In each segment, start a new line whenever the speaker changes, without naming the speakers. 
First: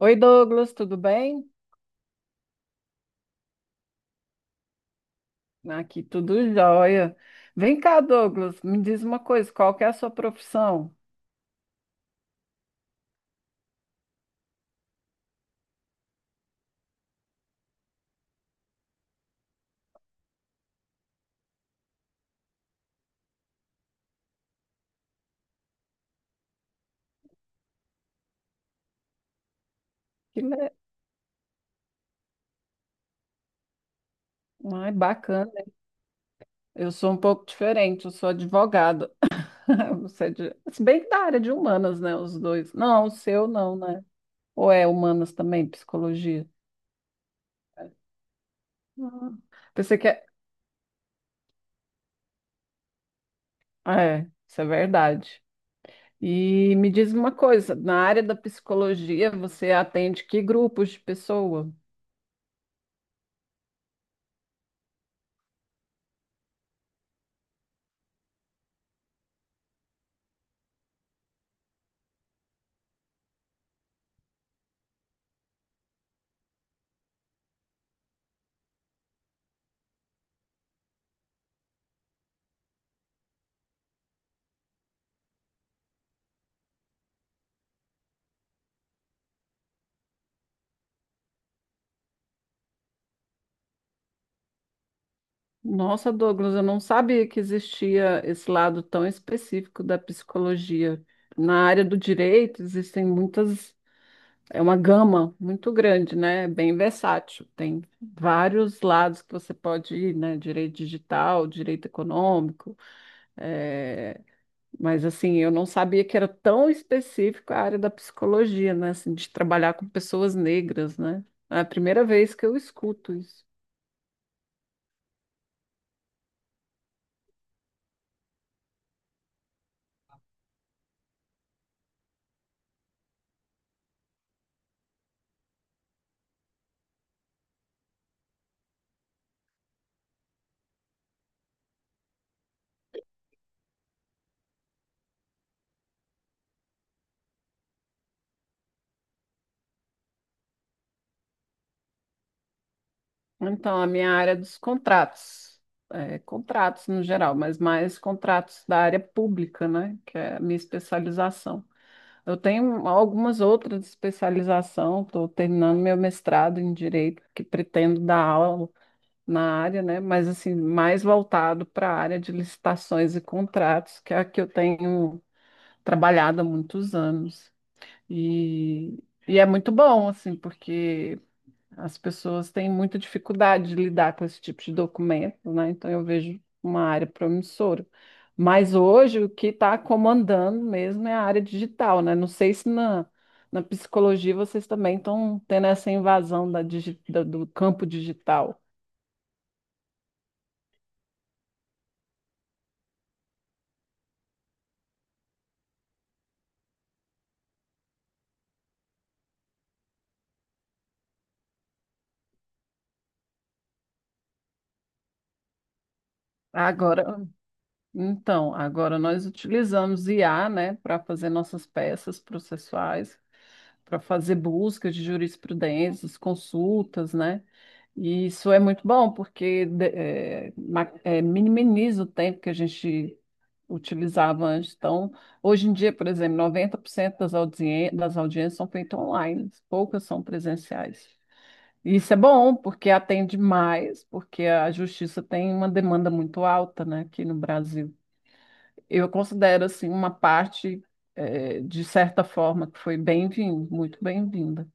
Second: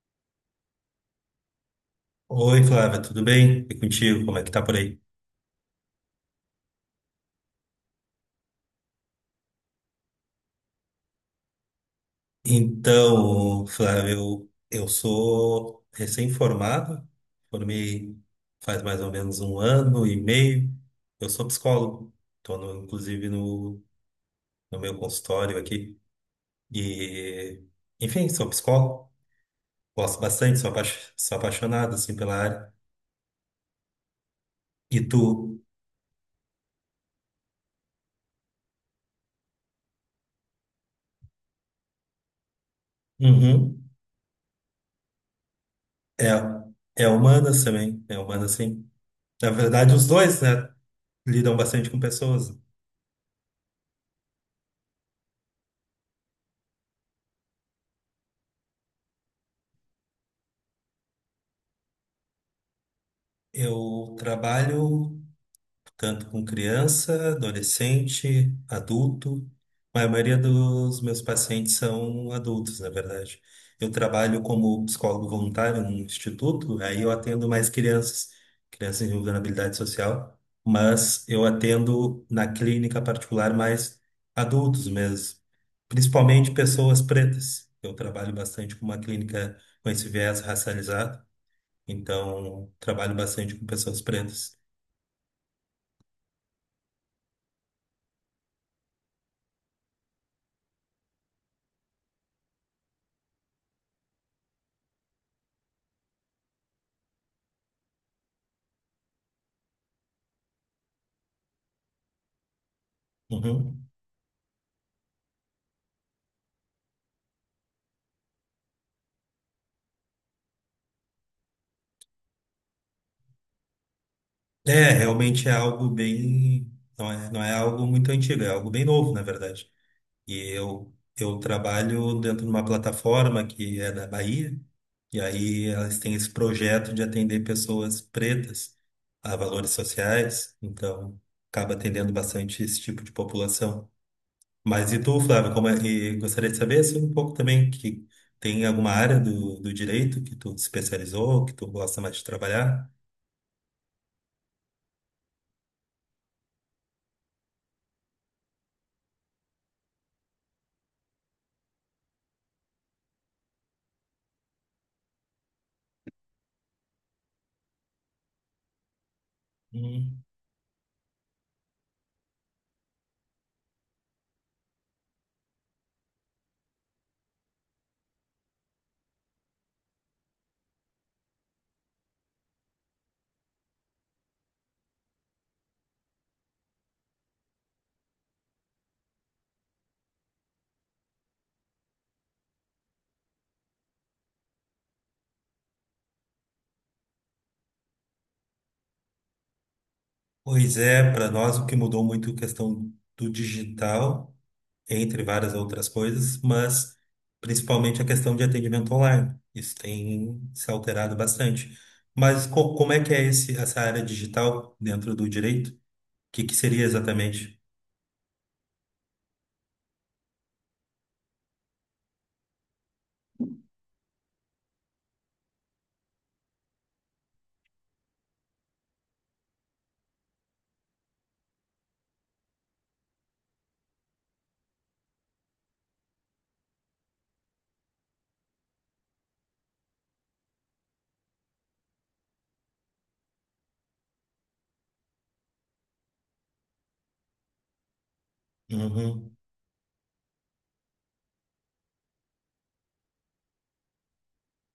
Oi, Douglas, tudo bem?
Oi, Flávia, tudo bem? E contigo, como é que tá por aí?
Aqui tudo jóia. Vem cá, Douglas, me diz uma coisa, qual que é a sua profissão?
Então, Flávia, eu sou recém-formado, formei faz mais ou menos um ano e meio. Eu sou psicólogo, estou inclusive no meu consultório aqui. E, enfim, sou psicólogo, gosto
Que
bastante, sou,
le...
sou apaixonado assim, pela área.
Ai,
E tu?
bacana. Eu sou um pouco diferente, eu sou advogada. Se bem que da área de humanas, né, os dois. Não, o seu não,
Uhum.
né? Ou é humanas também, psicologia?
É, é humanas também, é humanas sim.
Ah,
Na verdade,
pensei
os
que é...
dois, né? Lidam bastante com pessoas.
Ah, é, isso é verdade. E me diz uma coisa, na área da psicologia, você atende que grupos de pessoa?
Eu trabalho tanto com criança, adolescente, adulto. A maioria dos meus pacientes são adultos, na verdade. Eu trabalho como psicólogo voluntário num instituto, aí eu atendo mais crianças, crianças em vulnerabilidade social, mas eu atendo na clínica particular mais adultos mesmo, principalmente pessoas pretas. Eu trabalho bastante com uma clínica com esse viés racializado. Então, trabalho bastante com pessoas pretas.
Nossa, Douglas, eu não sabia que existia esse lado tão específico da psicologia. Na área do direito, existem muitas, é uma gama muito grande, né? É bem versátil. Tem vários lados que você pode ir, né? Direito digital, direito econômico.
Uhum.
eh, Mas, assim, eu não sabia que era tão específico a área da psicologia, né? Assim, de trabalhar com pessoas negras, né? É a primeira vez que eu escuto isso.
É, realmente é algo bem. Não é algo muito antigo, é algo bem novo, na verdade. E eu trabalho dentro de uma plataforma que é da Bahia, e aí elas têm esse projeto de atender pessoas pretas a valores sociais, então acaba atendendo bastante esse tipo de população. Mas e tu, Flávio, como é, e gostaria de saber assim, um pouco também que tem alguma área do direito que tu especializou, que tu gosta mais de trabalhar?
Então, a minha área é dos contratos, é, contratos no geral, mas mais contratos da área pública, né, que é a minha especialização. Eu tenho algumas outras especializações, estou terminando meu mestrado em Direito, que pretendo dar aula na área, né,
Hum.
mas assim, mais voltado para a área de licitações e contratos, que é a que eu tenho trabalhado há muitos anos. E, e é muito bom, assim, porque as pessoas têm muita dificuldade de lidar com esse tipo de documento, né? Então eu vejo uma área promissora. Mas hoje o que está comandando mesmo é a área digital, né? Não sei se na, na psicologia vocês também estão tendo essa invasão da digi- da- do campo digital.
Pois é, para nós o que mudou muito é a questão do digital, entre várias outras coisas, mas principalmente a questão de atendimento online. Isso tem se alterado bastante. Mas como é que é esse, essa área digital dentro do direito? O que que seria
Agora,
exatamente?
então, agora nós utilizamos IA, né, para fazer nossas peças processuais, para fazer buscas de jurisprudências, consultas, né? E isso é muito bom, porque minimiza o tempo que a gente utilizava antes. Então, hoje em dia, por exemplo, 90% das audiências são feitas online, poucas são presenciais. E isso é bom, porque atende mais, porque a justiça tem uma demanda muito alta, né, aqui no Brasil. Eu
Uhum.
considero, assim, uma parte, de certa forma, que foi bem-vinda, muito bem-vinda.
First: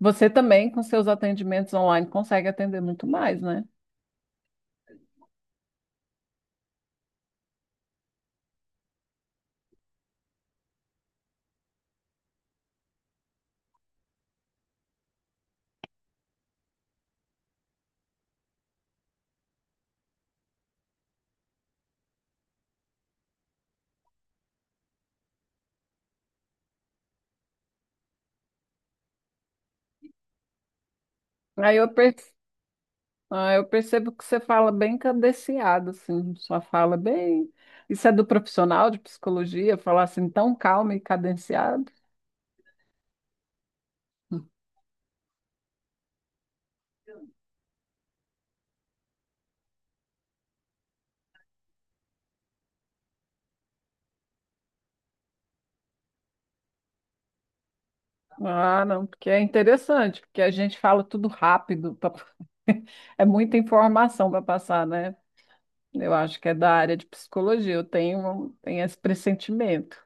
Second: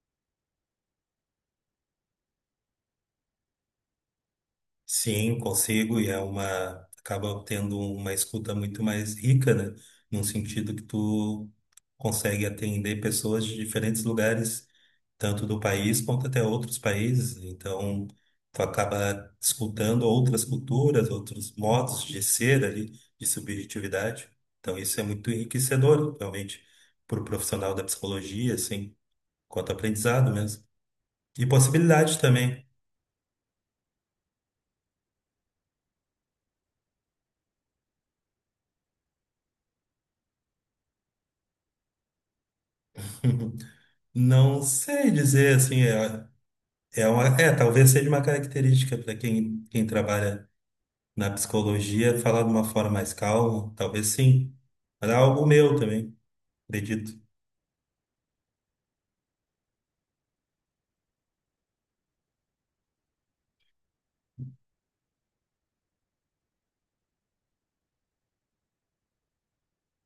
Você também, com seus atendimentos online, consegue atender muito mais, né?
Sim, consigo, e é uma, acaba tendo uma escuta muito mais rica, né? Num sentido que tu consegue atender pessoas de diferentes lugares, tanto do país quanto até outros países. Então, tu acaba escutando outras culturas, outros modos de ser ali, de subjetividade. Então, isso é muito enriquecedor, realmente, para o profissional da psicologia, assim, quanto aprendizado mesmo. E
Aí eu, per-
possibilidade também.
ah, eu percebo que você fala bem cadenciado, assim, sua fala bem. Isso é do profissional de psicologia, falar assim tão calmo e cadenciado? Hum.
Não sei dizer assim, é, é uma, é, talvez seja uma característica para quem, quem trabalha na psicologia falar de uma forma mais calma, talvez sim. Mas é algo meu também, acredito.
Ah, não, porque é interessante, porque a gente fala tudo rápido, é muita informação para passar, né? Eu acho que é da área de psicologia, eu tenho esse pressentimento.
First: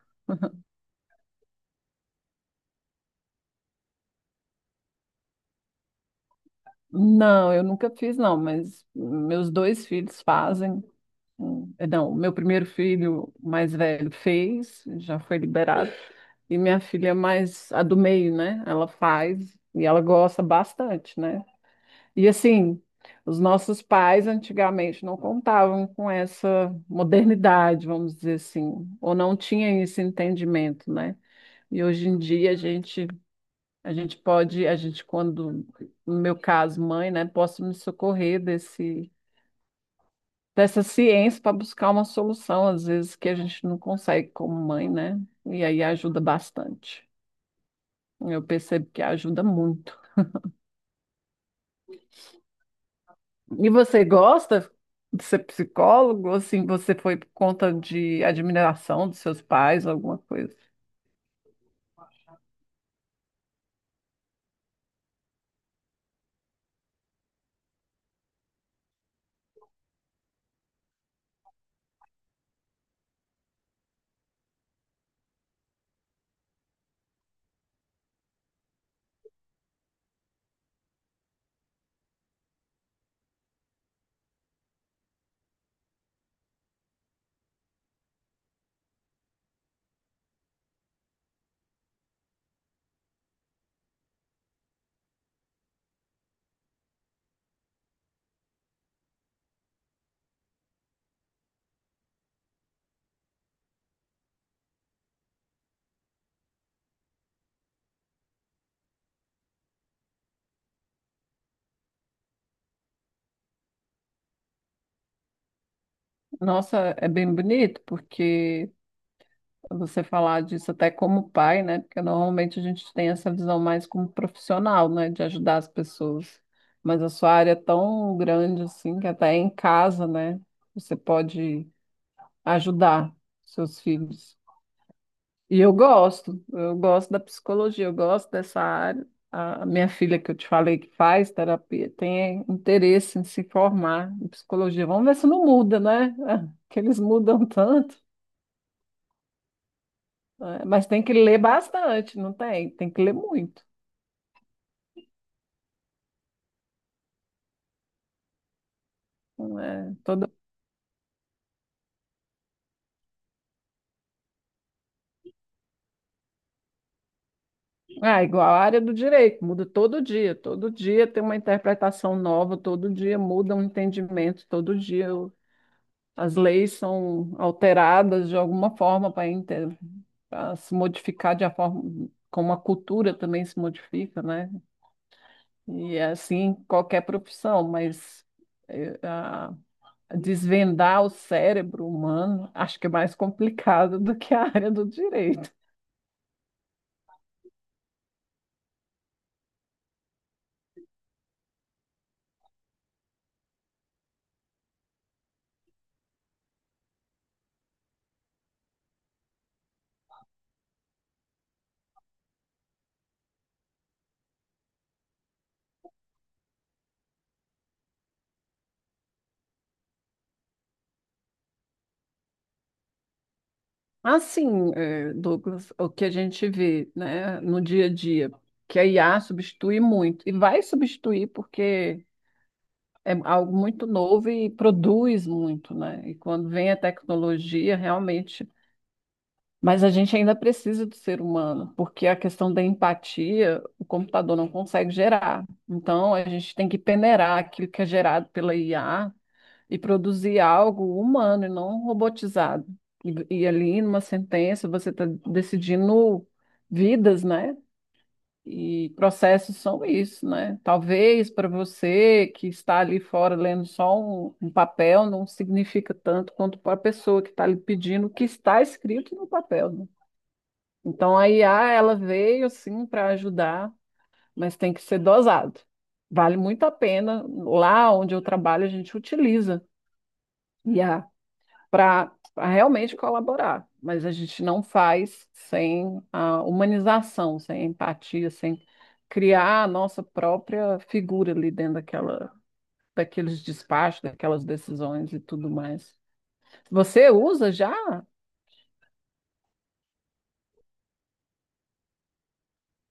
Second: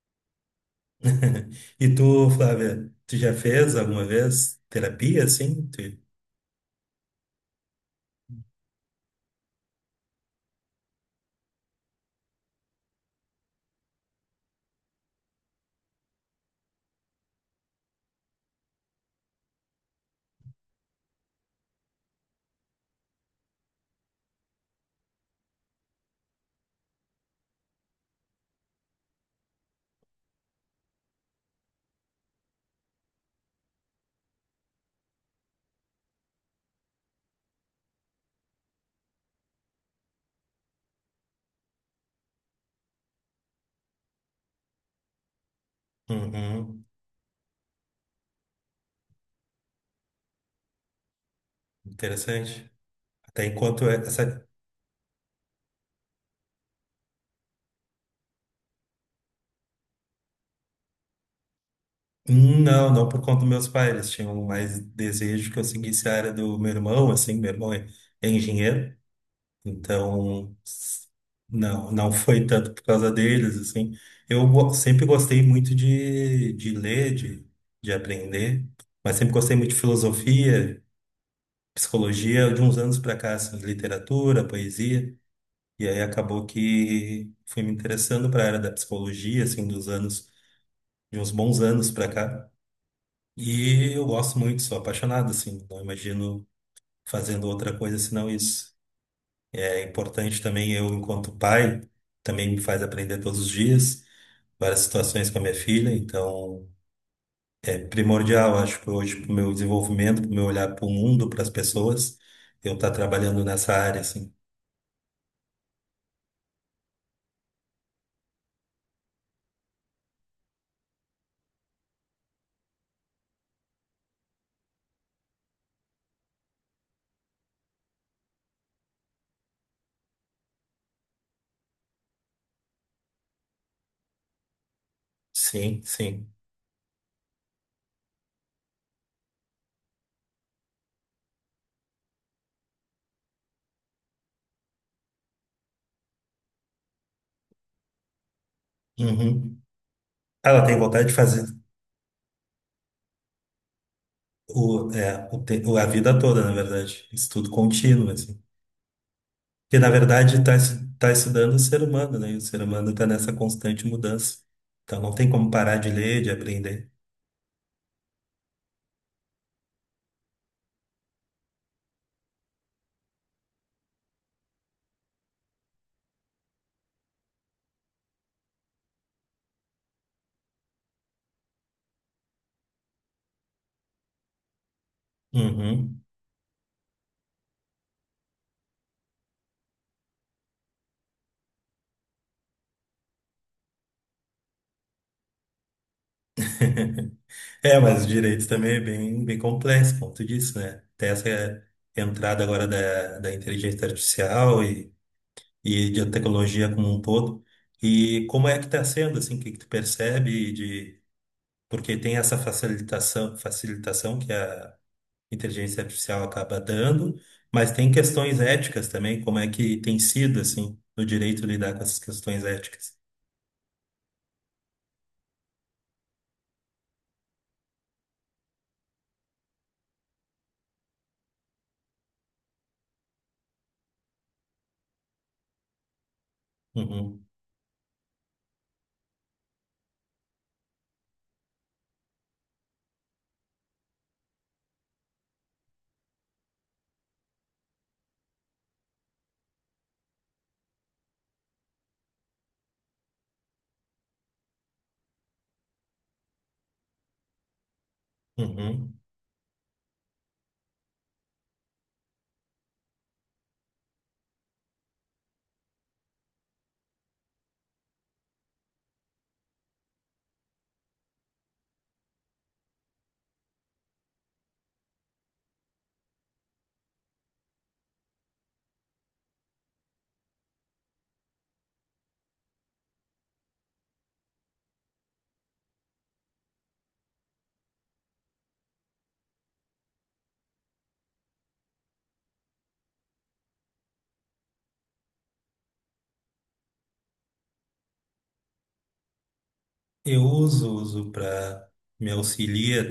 E tu, Flávia, tu já fez alguma vez terapia assim? Tu-
Não, eu nunca fiz, não, mas meus dois filhos fazem. Não, meu primeiro filho mais velho fez, já foi liberado. E minha filha é mais, a do meio, né? Ela faz e ela gosta bastante, né? E assim, os nossos pais antigamente não contavam com essa modernidade, vamos dizer assim, ou não tinham esse entendimento, né? E hoje em dia a gente pode, a gente quando, no meu caso, mãe, né, posso me socorrer desse dessa ciência para buscar uma solução, às vezes, que a gente não consegue como mãe, né? E aí ajuda
Uhum,
bastante. Eu percebo que ajuda muito.
interessante. Até
E
enquanto é,
você
essa.
gosta de ser psicólogo? Assim, você foi por conta de admiração dos seus pais, alguma coisa?
Não, não por conta dos meus pais. Eles tinham mais desejo que eu seguisse a área do meu irmão, assim. Meu irmão é engenheiro. Então, s- não, não foi tanto por causa deles, assim. Eu go- sempre gostei muito de ler, de aprender, mas sempre gostei muito de filosofia, psicologia, de uns anos para cá, assim, literatura, poesia, e aí acabou que fui me interessando para a área da psicologia, assim, dos anos, de uns bons anos para cá. E eu gosto muito, sou apaixonado, assim, não imagino fazendo outra coisa senão isso. É importante também eu, enquanto pai, também me faz aprender todos os dias várias situações com a minha filha, então é primordial, acho que hoje para o meu desenvolvimento, para o meu olhar para o mundo, para as pessoas, eu estar trabalhando nessa área, assim.
Nossa, é bem bonito, porque você falar disso até como pai, né? Porque normalmente a gente tem essa visão mais como profissional, né? De ajudar as pessoas. Mas a sua área é tão grande assim que até em casa, né? Você pode ajudar seus filhos. E
Sim, sim.
eu gosto da psicologia, eu gosto dessa área. A minha filha que eu te falei que faz terapia tem interesse em se formar em psicologia. Vamos ver se não muda, né? Que eles mudam tanto.
Uhum. Ah,
É,
ela tem
mas tem
vontade
que
de
ler
fazer
bastante, não tem? Tem que ler muito.
o, é, o, te- a vida toda, na verdade, estudo contínuo, assim.
Não
Porque, na
é todo...
verdade, está tá estudando o ser humano, né? E o ser humano está nessa constante mudança. Então, não tem como parar de ler, de aprender.
Ah, igual a área do direito, muda todo dia. Todo dia tem uma interpretação nova, todo dia muda um entendimento, todo dia as leis são alteradas de alguma forma para se modificar de a forma como a cultura também se modifica, né? E
Uhum.
é assim em qualquer profissão, mas desvendar o cérebro humano, acho que é mais complicado do que a área do direito.
É, mas o direito também é bem, bem complexo, por conta disso, né? Tem essa entrada agora da inteligência artificial e de tecnologia como um todo. E como é que está sendo, assim, o que, que tu percebe de... Porque tem essa facilitação, facilitação que a inteligência artificial acaba dando, mas tem questões éticas também, como é que tem sido, assim, no direito lidar com essas questões éticas.
Assim, Douglas, o que a gente vê, né, no dia a dia, que a IA substitui muito, e vai substituir porque é algo muito novo e produz muito, né? E quando vem a
Uhum,
tecnologia, realmente. Mas a gente ainda precisa do ser humano, porque a questão da empatia, o computador não consegue gerar. Então, a gente tem que peneirar aquilo que é gerado pela IA e produzir algo humano e não robotizado. E ali, numa sentença, você está decidindo vidas, né? E
uhum.
processos são isso, né? Talvez para você que está ali fora lendo só um papel, não significa tanto quanto para a pessoa que está ali pedindo o que está escrito no papel, né? Então a IA, ela veio assim para ajudar, mas tem que ser dosado. Vale muito a pena. Lá onde eu trabalho, a gente utiliza IA para realmente colaborar, mas a gente não faz sem a humanização, sem empatia, sem criar a nossa própria figura ali dentro daquela, daqueles despachos, daquelas decisões e tudo mais. Você usa já?
Eu uso, uso para me auxiliar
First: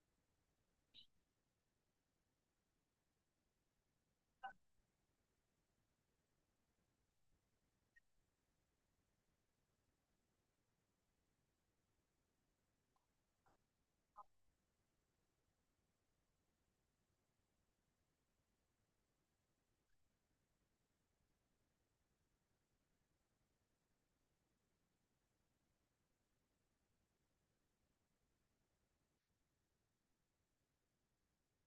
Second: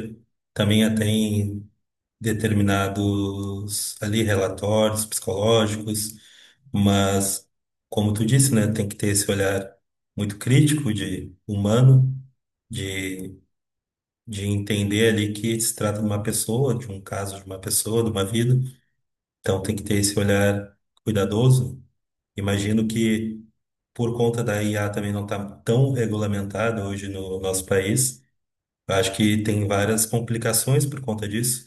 também até em determinados ali relatórios psicológicos, mas como tu disse, né, tem que ter esse olhar muito crítico de humano, de, de entender ali que se trata de uma pessoa, de um caso de uma pessoa, de uma vida, então tem que ter esse olhar cuidadoso. Imagino que por conta da IA também não está tão regulamentada hoje no nosso país, eu acho que tem várias complicações por conta disso,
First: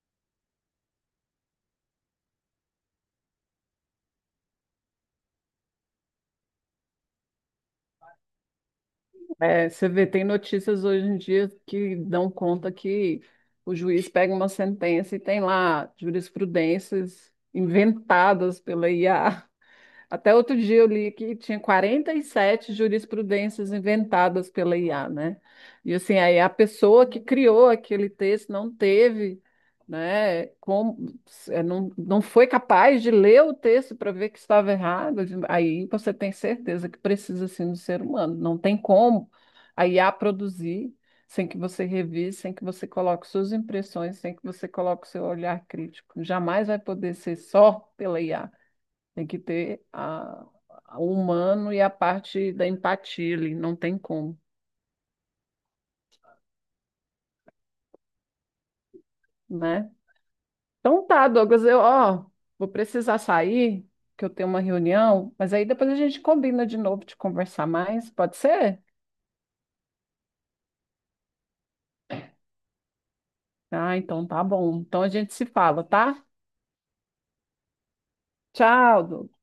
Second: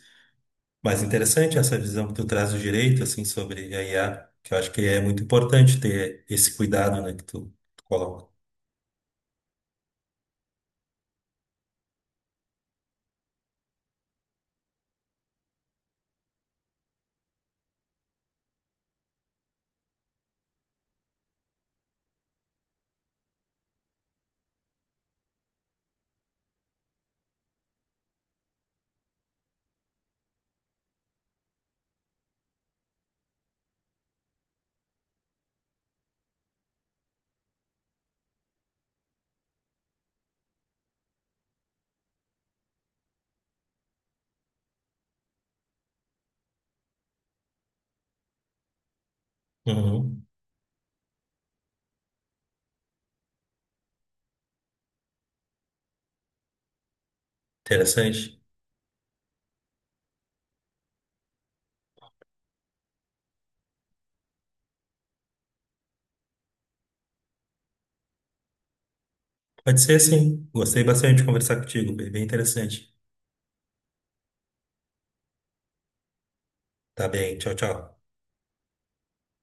mas interessante essa visão que tu traz do direito, assim, sobre a IA, que eu acho que é muito importante ter esse cuidado, né, que tu coloca.
É, você vê, tem notícias hoje em dia que dão conta que o juiz pega uma sentença e tem lá jurisprudências inventadas pela IA. Até outro dia eu li que tinha 47 jurisprudências inventadas pela IA, né? E assim, aí a pessoa que criou aquele texto não teve, né, como, não foi capaz de ler o texto para ver que estava errado. Aí você tem certeza que precisa assim do ser humano. Não tem como a IA produzir sem que você revise, sem que você coloque suas impressões, sem que você coloque o seu olhar crítico. Jamais vai poder ser só pela IA. Tem que ter
Uhum.
a, o humano e a parte da empatia ali, não tem como,
Interessante.
né? Então tá, Douglas, eu, ó, vou precisar sair, que eu tenho uma reunião, mas aí depois a gente combina de novo de conversar mais, pode ser?
Pode ser, sim. Gostei bastante de conversar contigo, bem bem interessante.
Ah, então tá bom. Então a gente se fala, tá?
Tá bem, tchau, tchau.
Tchau, Douglas.